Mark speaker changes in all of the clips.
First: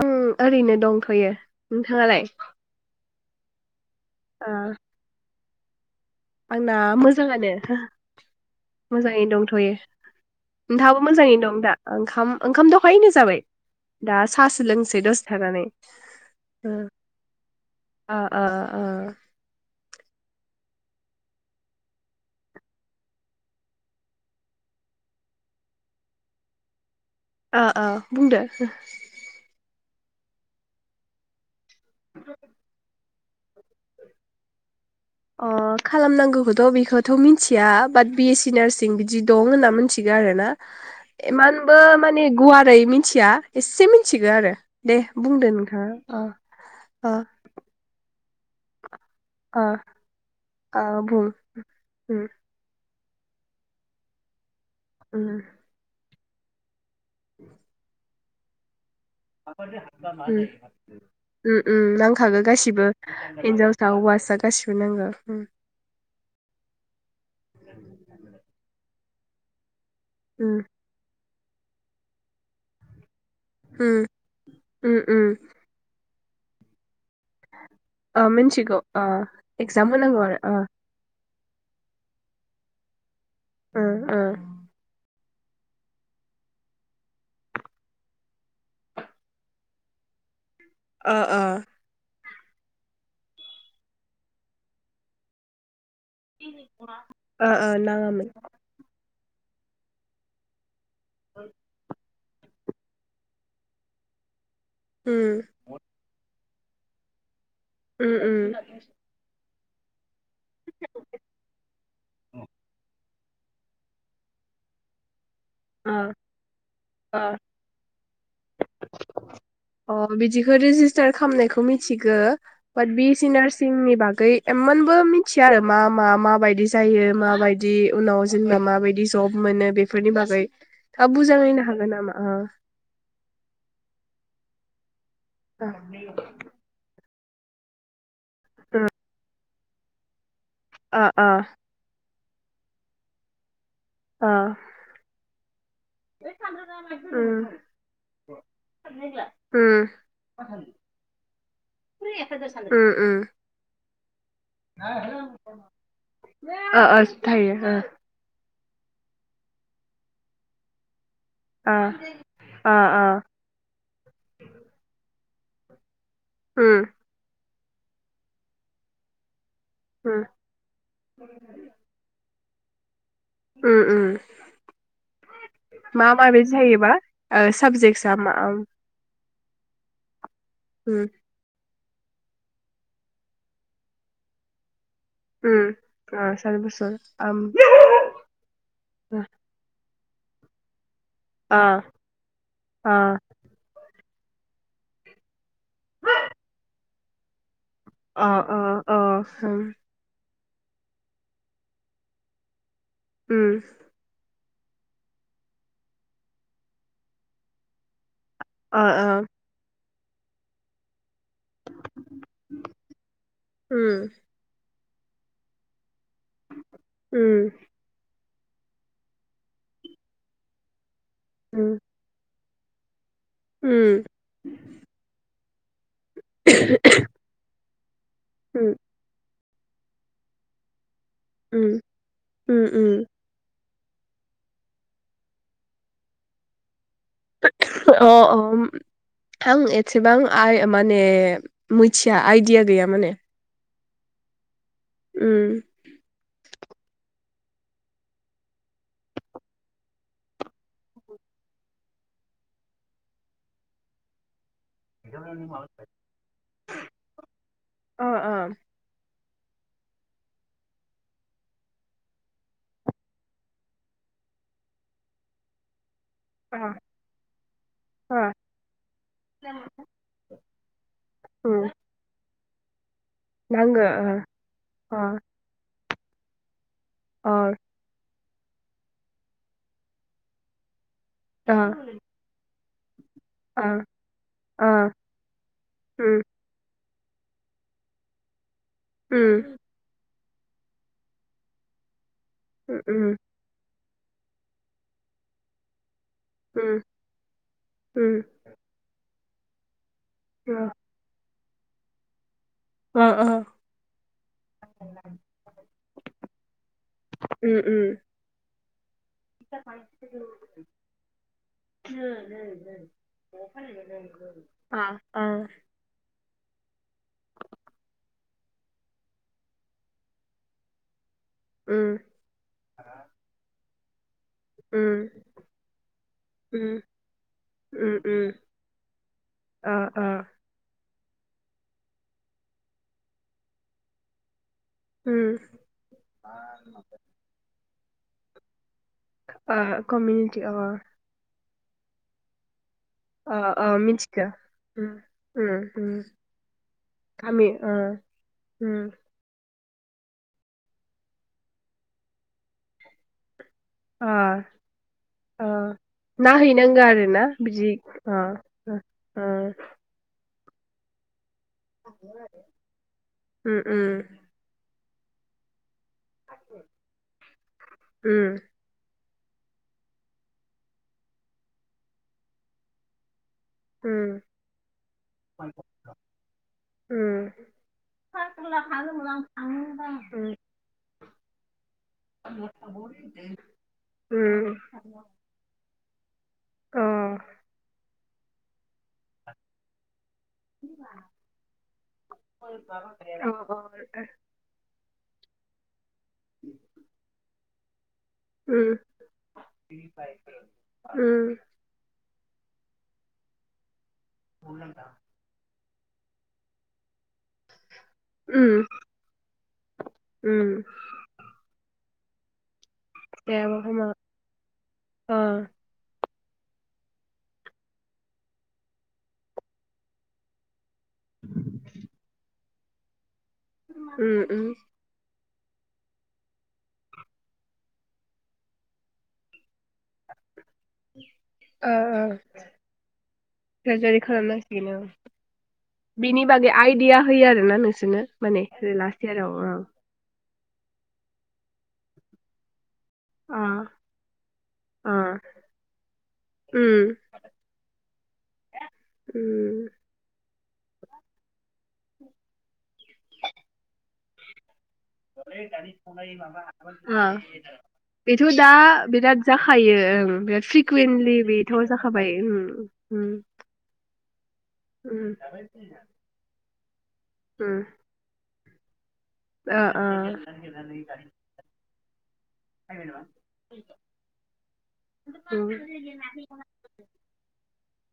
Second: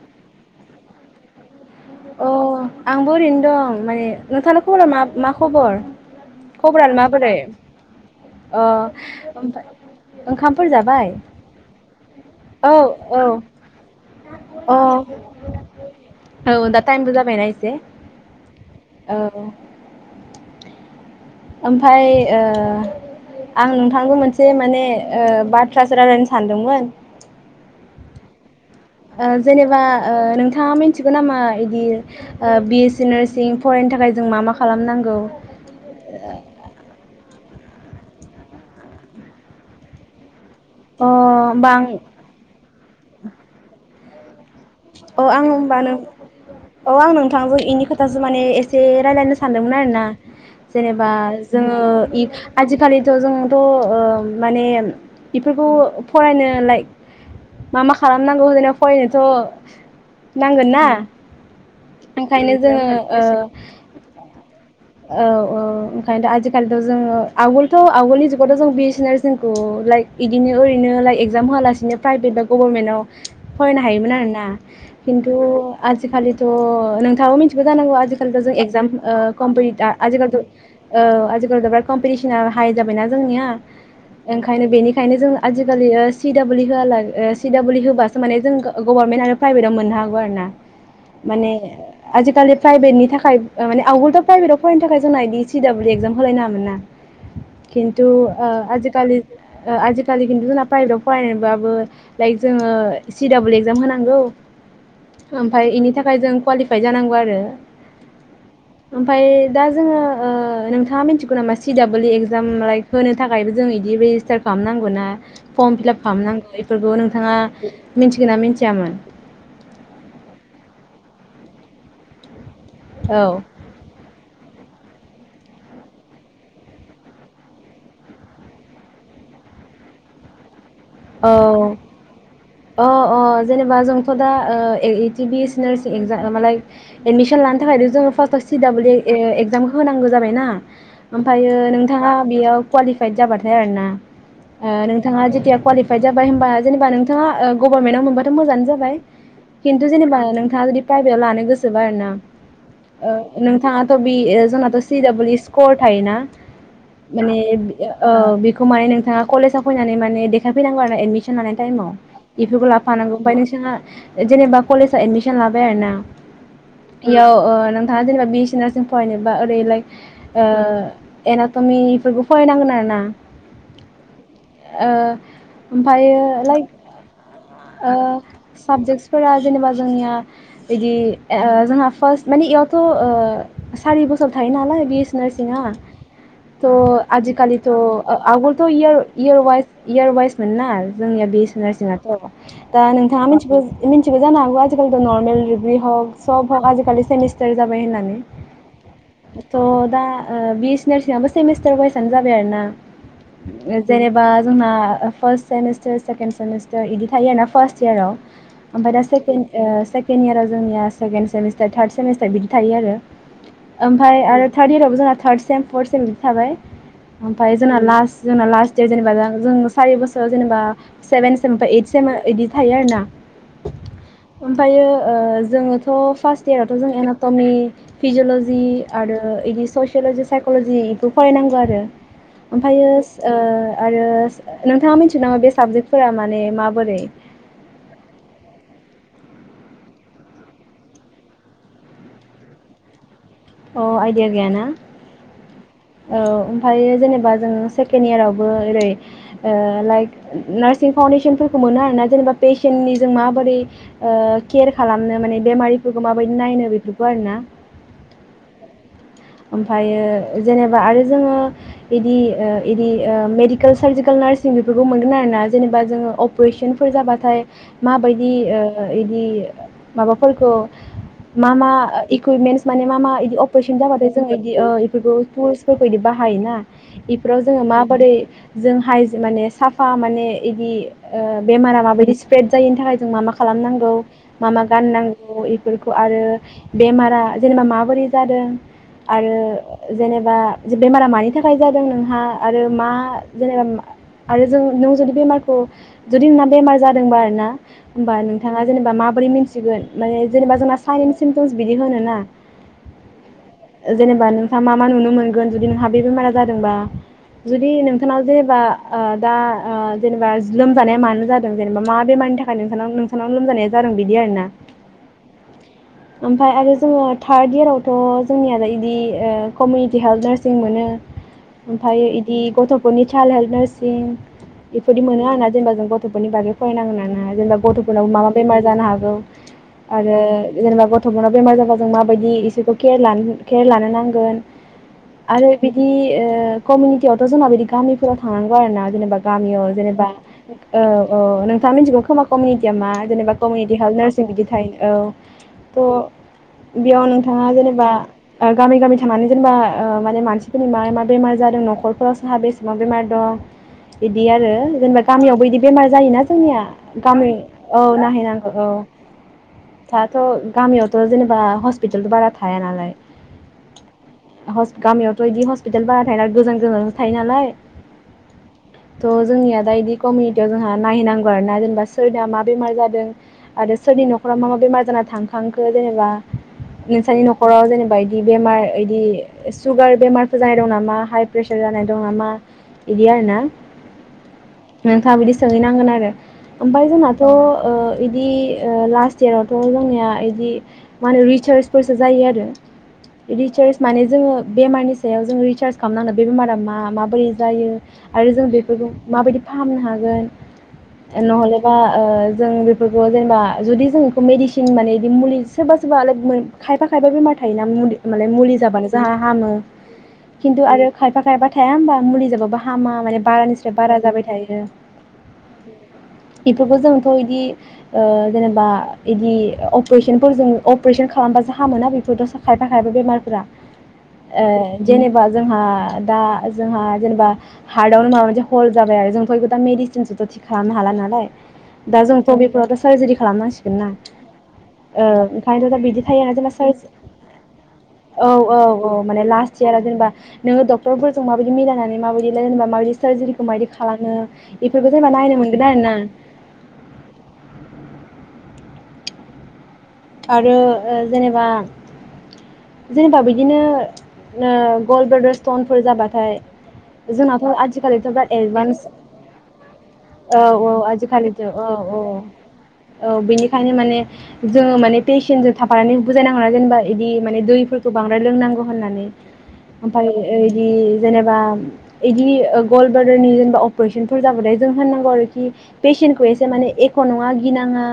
Speaker 1: उ ओरैनो दंथयो ।
Speaker 2: अ आंबो औरैन दं माने
Speaker 1: ओ
Speaker 2: नोंथाङना खबला मा मा खबर
Speaker 1: आंना
Speaker 2: खबरालाय माबोरै
Speaker 1: मोजाङानो
Speaker 2: अ
Speaker 1: मोजाङैनो
Speaker 2: ओमफ्राय
Speaker 1: दंथयो
Speaker 2: ओंखामफोर
Speaker 1: नोंथाङाबो
Speaker 2: जाबाय
Speaker 1: मोजाङैनो दं दा? ओंखाम
Speaker 2: औ
Speaker 1: ओंखाम दहायनो
Speaker 2: औ
Speaker 1: जाबाय दा सासो
Speaker 2: अ
Speaker 1: लोंसै दसे थानानै
Speaker 2: औ दा टाइमबो जाबायना एसे?
Speaker 1: ओ ओ
Speaker 2: औ ओमफाय ओ आं नोंथांजों मोनसे माने ओ बाथ्रासो रायलायनो सानदोंमोन ।
Speaker 1: ओ ओ बुंदो
Speaker 2: ओ जेनेबा ओ नोंथाङा मिथिगौ नामा? बि ओ बिस नारसिं फरायनो थाखाय जों मा मा खालामनां
Speaker 1: अ खालामनांगौखौथ' बेखौथ' मि थिया बाट बि एस सि नार्सिं बिदि दं होनना मिथिगौ आरो ना
Speaker 2: अ
Speaker 1: ।
Speaker 2: होमबा
Speaker 1: इमानबो
Speaker 2: आं
Speaker 1: माने गुवारै मिथिया एसे मिथि गो आरो ।
Speaker 2: अ आं ओमबा नों औ आं
Speaker 1: अ
Speaker 2: नोंथांजों इनि खोथासो माने एसे रायलायनो
Speaker 1: अ
Speaker 2: सानदोंमोन आरो ना
Speaker 1: अ
Speaker 2: जेनेबा
Speaker 1: बुं
Speaker 2: जोङो इ
Speaker 1: उम
Speaker 2: आजिखालि ओ जोंथ' ओम माने
Speaker 1: उम
Speaker 2: इफोरखौ फरायनो लाइक मा मा खालामनांगौ जेन' फरायनोथ'
Speaker 1: उम
Speaker 2: नांगोन ना
Speaker 1: उम उम नांखागो
Speaker 2: ओंखायनो जोङो
Speaker 1: गासिबो
Speaker 2: ओ
Speaker 1: हिनजावसा हौवासा गासिबो नांगौ
Speaker 2: औ
Speaker 1: उम
Speaker 2: औ ओंखायनोथ' आजिखालिथ' जोङो आवगोलथ' आवगोलनि जुगावथ' जों बिजिनेस जोंखौ लाइक बिदिनो
Speaker 1: उम
Speaker 2: ओरैनो लाइ एक एगजाम होआलासिनो प्राइभेट बा गभर्नमेन्टवा फरायनो
Speaker 1: उम
Speaker 2: हायोमोन आरोना
Speaker 1: उम
Speaker 2: खिन्थु
Speaker 1: उम
Speaker 2: आ जिखालिथ' नों थांआबो मिन्थिगो जानांगौ
Speaker 1: ओ
Speaker 2: आजिकालिथ' जों
Speaker 1: मिथिगौ
Speaker 2: एक्जाम ओ
Speaker 1: एगजाम
Speaker 2: दा
Speaker 1: होनांगौ
Speaker 2: आजिखालिथ'
Speaker 1: आरो
Speaker 2: ओ आजिखालिथ' बेराद कमपिटिसना हाय जाबायना जोंनिया
Speaker 1: ओ
Speaker 2: ओंखायनो बेनिखायनो जों आजिखालि ओ सि डाब्लि होआला सि डाब्लि होबासो माने जों गभारनमेन्ट आरो प्राइभेटाव मोननो हागौ आरो ना।
Speaker 1: ओ ओ
Speaker 2: माने आजि खालि प्राइभेटनि थाखाय माने आउगोलथ' प्राइभेटआव फरायनो थाखाय जोंना इदि सि डाब्लिउ एक्जाम होलायनाङामोन ना
Speaker 1: ओ ओ
Speaker 2: खिन्थु
Speaker 1: नाङामोन
Speaker 2: ओ आजिखालि ओ आजिखाालि खिथु जोंना प्राइभेटआव फरायनायबाबो लाइक जोंङो सि डाबल एक्जाम होनांगौ
Speaker 1: उम
Speaker 2: । ओमफाय इनि थाखाय जों क्वालि फ्राय जानांगौ आरो
Speaker 1: उम उम
Speaker 2: ओमफ्राय दा जोंङो ओ नोंथाङा मिथिगौ नामा सि डाबल इ एक्जाम लाइक होनो थाखायबो जों इदि बो रेजिस्टार खालामनांगौ ना फर्म
Speaker 1: ओ
Speaker 2: फिलाप खालामनांगौ बेफोरखौ नोंथाङा
Speaker 1: ओ
Speaker 2: मिथिगौ ना मिथियामोन
Speaker 1: अ बिदिखौ [unintelligible] खालामनायखौ मिथिगो बि ए
Speaker 2: औ
Speaker 1: सि नारचिंनि बागै इमानबो मिथिया आरो मा-मा माबायदि जायो माबायदि उनाव जेनेबा माबायदि जब मोनो बेफोरनि बागै थाब
Speaker 2: औ
Speaker 1: बुजायनो हागोन नामा ओ
Speaker 2: अ-अ जेनेबा जों [unintelligible] बि ए सि नारचिं एक्जामआलाय एडमिसन लानो थाखाय जों फास्ट सि दाबल इ ए एक्जाम होनांगौ जाबाय ना
Speaker 1: ओ ओ
Speaker 2: ओमफायो नोंथाङा बेयाव क्वालिफाइ जाबाथाय आरो ना ओ नोंथाङा जेथिया कवालि फाइट जाबाय‌ होनबा
Speaker 1: मा
Speaker 2: जेनेबा नोंथाङा‌ गभारनमेन्टआव मोनबाथ मोजांङानो जाबाय खिन्थु जेनेबा नोंथाङा जुदि प्राइभेटाव लानो गोसोबा आरो ना नोंथाङाथ बि जोंनाथ सि दाबल इ स्कर थायोना माने बेखौ माने नोंथांङा कलेजाव फैनानै माने देखाय फैनागौ आरो ना‌ एदमि एदमिसन लानाय थाइमाव इफोरखौ लाबो फानांगौ जेनेबा कलेजयाव [unintelligible] लाबाय आरोना इयाव नोंथाङा जेनेबा बि ए सि नारचिं फरायनोबा बेलाइ ओ एनाथनि फोरबो फरायनांगोन आरोना
Speaker 1: उम उम मा
Speaker 2: ओमफ्रायो
Speaker 1: माबायदि
Speaker 2: लाइक
Speaker 1: जायोबा ओ साबजेक्टआ मा
Speaker 2: फोरा जेनेबा जोंनिया इदि ओ जोंहा फासथ माने इयावथ ओ सारि बसर थायो नालाय नर्सिंहा
Speaker 1: सारि
Speaker 2: त
Speaker 1: बोसोर
Speaker 2: आजिखालिथ' आगोलथ' इयार वाइस इयार वाइस मोन आरो जोंनिया बि एस
Speaker 1: अ
Speaker 2: सि नारसिंआथ दा
Speaker 1: अ
Speaker 2: नोंथाङा मिथि मिथियोबो जानो हागौ आजिखालिथ नर्मेलडिग्रि हक सब हक आजिलि सेमिस्टार जाबाय होननानै
Speaker 1: अ अ अ
Speaker 2: थ' दा बि एस सि नार्सिं आबो सेमिस्टार वाइसानो जाबाय आरो ना जेनेबा जोंना फार्स्ट सेमिस्टार सेकेन्ड सेमिस्टार इदि थायोना फार्स्ट इयाराव ओमफाय दा
Speaker 1: अ अ
Speaker 2: सेकेन्द ओ सेके केनियारा जोंनिया सेकेणड सेमिस्टार थार्ड सेमिस्टार बिदि थायो आरो ओमफ्राय आरो थार्ड इयाराव बो जोहा थार्थ सेम फर्थ सेम थाबाय ओमफाय जोंना लास्ट जोंना लास्ट दे जेनबा जों सारि बोसोर खौ जेनेबा सेभेन सेमनिफाय ओइट सेम इदि थायो आरो ना ओमफायो ओ जोङोथ' फार्स्ट इयारावथ' जों एनटमि फिजिअलजि आरो इदिस स'सियल'जि साइक'लजि बेखौ फरायनांगौ आरो ओमफायो ओ आरो नोंथाङा मिथि मिथियो नामा बे साबजेक्टफोरा माने माबोरै
Speaker 1: [unintelligible] अ अ आं एसेबां आइ माने मोथिया आइदिया गैया माने
Speaker 2: अ आइडिया गैया ना
Speaker 1: उम
Speaker 2: औ ओमफायो जेनेबा जों सेकेणड यारावबो ओरै लाइक नार्सिं फाउन्डेसनफोरखौ मोनो आरोना जेनेबा पेसेन्टनि जों माबोरै केयार खालामनो माने बेमारिफोरखौ माबायदि नायनो बेफोरखौ आरोना
Speaker 1: अ
Speaker 2: ओमफायो जेनेबा आरो जोङो बिदि ओ बिदि मेडिकेल सार्जिकेल नार्सिं बेफोरखौ मोनगोन आरोना जेनेबा जोङो
Speaker 1: अ
Speaker 2: अपरेसनफोर जाबाथाय माबायदि
Speaker 1: अ
Speaker 2: ओ इदि माबाफोरखौ मा
Speaker 1: उम
Speaker 2: मा इकुइपमेन्स माने मा मा इदि अपेरेसन
Speaker 1: नांगो
Speaker 2: जाबाथाय इदि ओ एफोरखो फुस बेफोरबायदि बाहायोना
Speaker 1: अ
Speaker 2: इफोराव जोङो माबोरै जोंहाय माने साफा माने इदि ओ
Speaker 1: अ
Speaker 2: बेमारा माबायदि स्प्रेड जायैनि थाखाय जों मा मा
Speaker 1: अ
Speaker 2: खालामनांगौ मा मा
Speaker 1: अ
Speaker 2: गाननांगौ इफोरखौ
Speaker 1: उम
Speaker 2: आरो बेमारा जेनेबा माबोरै जादों। आरो
Speaker 1: उम
Speaker 2: जेनेबा बा बेमारा मानि थाखाय जादों नोंहा, आरो मा
Speaker 1: उम
Speaker 2: जेनेबा आरो जों नों जुदि बेमारखौ जुदि नोंना बेमार
Speaker 1: उम
Speaker 2: जादोंबा आरो ना होनबा
Speaker 1: उम
Speaker 2: नोंथाङा जेनेबा मा बोरै मिन्थिगोन। माने जेनेबा
Speaker 1: अ
Speaker 2: जोंना चाइननिसिम बिदि होनो ना।
Speaker 1: ओ ओ।
Speaker 2: जेनेबा नोंथाङा मा मा नुनो मोनगोन जुदि नोंहा बे बेमारा जादोंबा
Speaker 1: उम
Speaker 2: जुदि
Speaker 1: उम
Speaker 2: नोंथांनाव जेनेबा ओ दा ओ जेनेबा लोमजानाया मानो जादों जेनेबा मा बेमारनि थाखाय नोंसानाव नोंसानाव लोमजानाया जादों बिदि आरोना।
Speaker 1: अ अ
Speaker 2: ओमफ्राय आरो जोङो थार्द इयारावथ' जोंनियालाय इदि ओ कमिउनिटि हेल्थ नार्सिं मोनो।
Speaker 1: उम
Speaker 2: ओमफ्राय इदि गथफोरनि चाइल्ड हेल्प नार्स [unintelligible] बेफोरदि
Speaker 1: उम
Speaker 2: मोनो आरोना जेनेबा जों गथ'फोरनि बागै
Speaker 1: उम
Speaker 2: फरायनांगोन ना ना जेनेबा
Speaker 1: उम
Speaker 2: गथ'फोरनाव मा मा
Speaker 1: उम
Speaker 2: बेमार जानो हागौ
Speaker 1: अ अ
Speaker 2: आरो जेनेबा गथ'फोरा बेमार जाबा जों माबायदि इसोरखौ केयार लानो केयार लानो नांगोन।
Speaker 1: उम
Speaker 2: आरो बिदि ओ कमिउनिटियावथ' जोंना बिदि गामि थानांगौ आरो ना। जेनेबा
Speaker 1: अ
Speaker 2: गामियाव जेनेबा
Speaker 1: कमिउनिटि अ
Speaker 2: ओ औ। [unintelligible] या मा जेनेबा
Speaker 1: अ अ
Speaker 2: कमिउनिथियाव हेल्थ नारसिं
Speaker 1: मिथिगो
Speaker 2: बिदि थायो
Speaker 1: उम
Speaker 2: औ
Speaker 1: उम उम
Speaker 2: थ' बेयाव नोंथाङा
Speaker 1: गामि
Speaker 2: जेनेबा
Speaker 1: ओ
Speaker 2: बा ओ गामि
Speaker 1: उम
Speaker 2: गामि थानानै जेनेबा ओ माने मानसिफोरनि मा मा बेमार जादों नख'रफोराव सा बेसेबां बेमार दं।
Speaker 1: अ
Speaker 2: इदि आरो जेनेबा गामियावबो
Speaker 1: अ
Speaker 2: इदि बेमार जायोना जोंनिया
Speaker 1: नायहैनांगो आरो ना
Speaker 2: गामि
Speaker 1: बिदि
Speaker 2: औ
Speaker 1: अ
Speaker 2: नायहैनांगौ औ
Speaker 1: अ
Speaker 2: दाथ' गामियावथ' जेनेब बा हस्पिटाल बारा थाया नालाय
Speaker 1: उम उम
Speaker 2: हस गामियावथ' इदि हस पिथाल बारा थायोनालाय गोजान गोजानो थायो नालाय।
Speaker 1: उम
Speaker 2: थ' जोंनिया दा इदि कमिउनिटियाव जोंहा नायहैनांगौ आर ना जेनेबा सोरनिया मा बेमार जादों। आरो सोरनि
Speaker 1: उम
Speaker 2: न'खराव मा मा बेमार जाना थांखांखो जेनेबा नोंसानि न'खर नखराव जेनेबा इदि बेमार इदि सुगार बेमारफोर जानाय दं नामा हाइ प्रेसार जानाय दं नामा इदि आरो ना नोंथाङा बिदि सोंहैनांगोन आरो। बाय जानाथ' ओ इदि ओ लास्ट इयार आवथ' जोंनिया इदि मा होनो रिसार्च फोर जायो आरो रिचार्ज माने जोङो बेमारनि सायाव जों रिसार्ज खामनांगोन बे बेमारा मा माबोरै जायो। आरो जों बेफोरखौ माबायदि फाहामनो हागोन
Speaker 1: सार्जारि
Speaker 2: नहेलेबा जों बेफोरखौ जेनेबा जुदि जों मेडिसिन माने इदि मुलि सोरबा सोरबा लै गुमै। खायफा खायफा बेमार थायोना मुलि माले मुलि जाबानो जोंहा हामो खिन्थु आरो खायफा खायफा थाया होमबा। मुलि जाबा बा हामा माने बारानिफ्राय बारा जाबाय थायो। बेफोरखौ जोंथ' इदि ओ जेनेबा इदि अपारेशनफोरजों अपारेशन खालामबा जा खायफा खायफा बेमार फ्रा ओ जेनेब जोंहा दा जोंहा जेनेबा हार्टआवनो माबा मोनसे हल जाबाय आरो जोंफोरबो दा मेडिसिनसोथ' थि खालामनो हाला नालाय दा जोंथ' बेफोरावथ' सार्जारि खालामनांसिगोन ना
Speaker 1: खालामनांसिगोन औ
Speaker 2: ओ ओंखायनोथ' दा बिदि थायो।
Speaker 1: दिहा होयो आरो ना नोंसोरनो
Speaker 2: औ
Speaker 1: माने
Speaker 2: औ औ
Speaker 1: लास्ट
Speaker 2: माने
Speaker 1: इयाराव ओ।
Speaker 2: लास्ट इयारा जेनेबा नोङो डक्टरफोरजों माबायदि मिलायनानै माबायदि लायेनबा माबायदि
Speaker 1: अ
Speaker 2: सारर्जारिखौ मायदि खालामो बेफोरखौ
Speaker 1: अ
Speaker 2: जेनबा नायनो मोनगोन आरो ना।
Speaker 1: उम उम।
Speaker 2: आरो जेनेबा जेनेबा बिदिनो नों गल्ड ब्रादार स्टनफोर जाबाथाय
Speaker 1: अ
Speaker 2: जोंनाथ आजिखालिथ दा
Speaker 1: बेथ'
Speaker 2: एडभान्स
Speaker 1: बिराद जाखायो ओं
Speaker 2: औ
Speaker 1: बिराद
Speaker 2: औ
Speaker 1: फ्रिकुवेन्टलि
Speaker 2: आजिखालिथ
Speaker 1: बेथ'
Speaker 2: औ औ
Speaker 1: जाखाबाय उम उम
Speaker 2: औ बिनिखायनो माने जोङो माने
Speaker 1: उम
Speaker 2: पेसेन्टजों थाफानानै बुजायनांगौ ना जेनेबा इदि माने
Speaker 1: उम
Speaker 2: दैफोरखौ बांद्राय लोंनांगो। होननानै
Speaker 1: ओ
Speaker 2: ओमफाय ओ इदि जेनेबा इदि ओ गलब्लादारनि जेनेबा अपारेसनफोर जाबाथाय जों होननांगौ आरोखि पेसेन्टखौ एसे माने एख' नङा गिनाङा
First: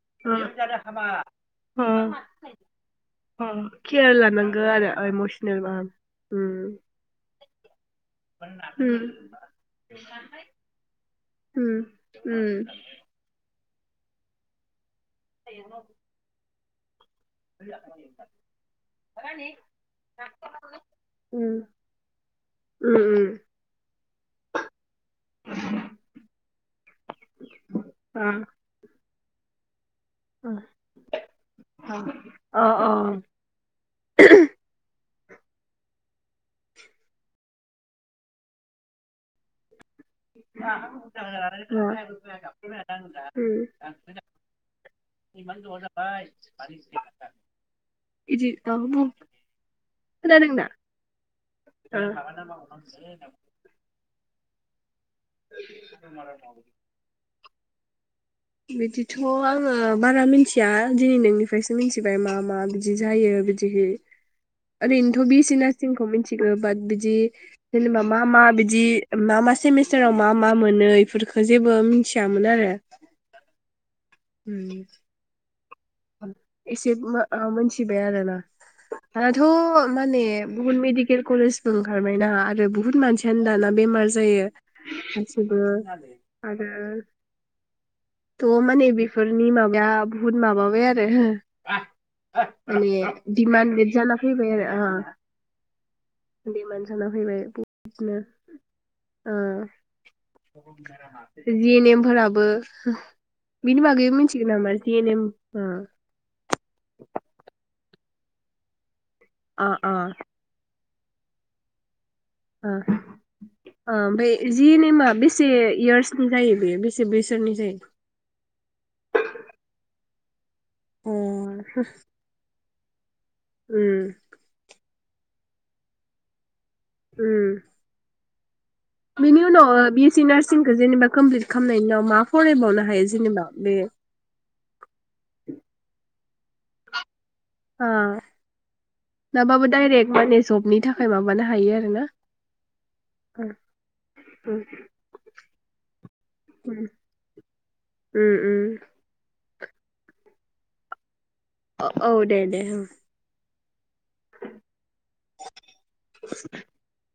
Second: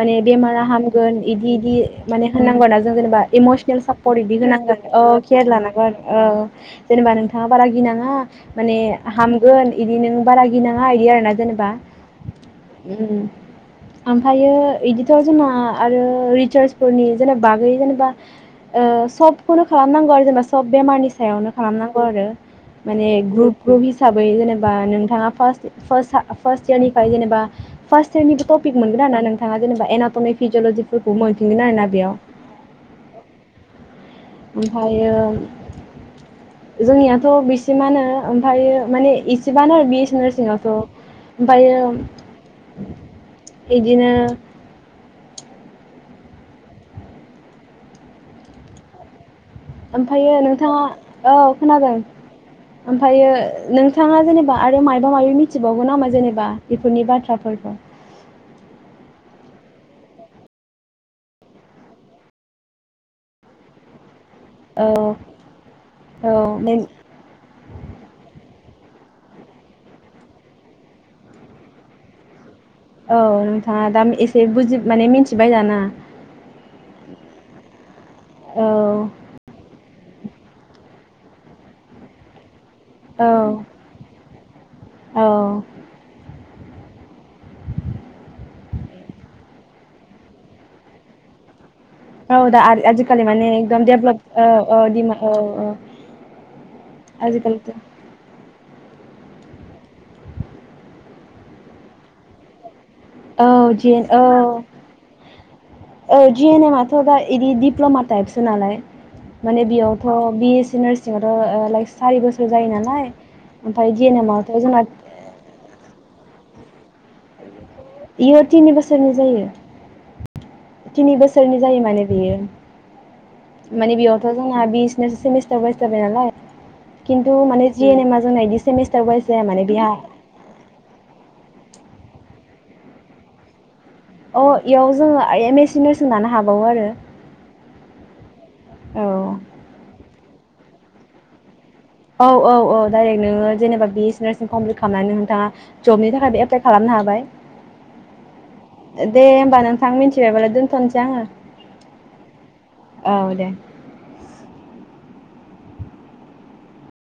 Speaker 2: माने
Speaker 1: ओ
Speaker 2: बेमारा
Speaker 1: उम ओ
Speaker 2: हामगोन इदि इदि
Speaker 1: हाँ
Speaker 2: माने होननांग' ना जों जेनेबा इमस
Speaker 1: हाँ
Speaker 2: सापर्ट इदि होनांगोन औ केयार लानांग' आरो ओ जेनेबा नोंथाङा बारा गिनाङा माने हामगोन इदि नों बारा गिनाङा इद दि आरो जेनेबा उम आमफायो इदि थ' जोंना‌ आरो रिचार्स फोरनि जेनेबागै जेनेबा ओ सबखौनो खालामनांगौ आरो जेनेबा सब बेमारनि सायावनो खालामनांगौ आरो माने ग्रुप ग्रुप हिसाबै जेनेबा नोंथाङा फास्ट फास्ट फार्स्ट इयारनिफ्राय जेनेबा फार्स्ट इयारनिबो टपिक मोनगोन आरोना नों थाङा जेनबा एनाब पनि फिजिअलजिफोरखौ मोनफिनगोन आरोना बेयाव ओमफायो जोंनियाथ' थ' बेसे माहोनो ओमफायो माने एसेबानो बि सि नार्सिंआवथ' ओमफ्रायो
Speaker 1: [unintelligible]
Speaker 2: बिदिनो
Speaker 1: उम उम [inaudible]
Speaker 2: ओमफायो नोंथाङा औ खोनादों ओमफायो ओ नोंथाङा जेनेबा आथ रो माइ मायबा मायबि मिथिबावगौ नामा जेनेबा बेफोरनि बाथ्राफोरखो
Speaker 1: बिदिथ‌' आङो बारा मिन्थिया दिनै नोंनिफ्रायसो मिथिबाय मा मा बिदि जायो बिदिहै
Speaker 2: औ
Speaker 1: ओरैनोथ' बि ए सि नारसिंखौ
Speaker 2: औ
Speaker 1: मिनथिगो बाट बिदि जेनेबा मा मा बिद जि मा मा सेमिस्टाराव मा मा मोनो इफोरखो जेबो मिथियामोन आरो
Speaker 2: औ हाट दाम एसे बुजि माने मिन्थिबाय जाना
Speaker 1: एसे मो ओ मोनथिबाय आरोना
Speaker 2: औ
Speaker 1: दानाथ' माने बहुद मेडिक केल कलेजबो ओंखारबायना आरो बु बुहुत
Speaker 2: औ
Speaker 1: मानसियानो दाना बेमार जायो ।
Speaker 2: औ
Speaker 1: सानसेबो आरो अ माने बेफोरनि माबाया बुहुत माबाबा‌ बाय आरो
Speaker 2: औ दा आर
Speaker 1: माने
Speaker 2: आजिखालि माने एकदम
Speaker 1: दिडिमान्डेड जाना
Speaker 2: देपलब औ
Speaker 1: फैबाय
Speaker 2: औ
Speaker 1: आरो
Speaker 2: दिमा औ औ
Speaker 1: दिडिमान्ड
Speaker 2: आजिखालिथ'
Speaker 1: ओ [unintelligible] नेमफोराबो ह
Speaker 2: औ
Speaker 1: बिनि बागैबो मोन्थिगोन नामा? जियेनेम
Speaker 2: ओ जियेनेमाथ' दा इदि दिप्ल'मा टाइपसो नालाय माने
Speaker 1: अ अ
Speaker 2: बेयावथ' बियेसि नारसि जद' ओ लाइस सारि बोसोर
Speaker 1: ओ
Speaker 2: जायो नालाय ओमफाय
Speaker 1: ओमफ्राय
Speaker 2: जियेनेमावथ'
Speaker 1: जि एन
Speaker 2: जोंना
Speaker 1: एमा बेसे इयार्सनि जायो बेयो बेसे बेसोरनि जायो?
Speaker 2: इयो थिनि बोसोरनि जायो ।
Speaker 1: अ
Speaker 2: थिनि बोसोरनि जायो माने बेयो । माने
Speaker 1: उम
Speaker 2: बेयावथ' जोंना बिस नोस सेमिस्टार वायस जाबाय नालाय । खिन्थु
Speaker 1: उम
Speaker 2: माने जियेनेमा जनाय दिस
Speaker 1: बेनि उनाव ओ बियेसि नार्सिंखौ जेनेबा कमप्लिट खालामनायनि उनाव मा फरायबावनो हायो जेनेबा? बे
Speaker 2: अ इयाव जोङो आयेमेसि नार्सिं लानो हाबावो आरो
Speaker 1: ह
Speaker 2: औ
Speaker 1: लाबाबो डाइरेक माने जब नि थाखाय माबानो हायो आर
Speaker 2: औ औ औ डाइरेक नोङो जेनेबा बिएससि नार्सिं कमप्लिट खालामनानै नोंथाङा जबनि थाखायबो एप्लाइ
Speaker 1: उम उम
Speaker 2: खालामनो हाबाय
Speaker 1: उम
Speaker 2: । दे होमबा नोंथ थां मिन्थियाबालाय दोन्थ'नसै आङो
Speaker 1: ओ औ दे दे उ
Speaker 2: औ दे
Speaker 1: [inaudible]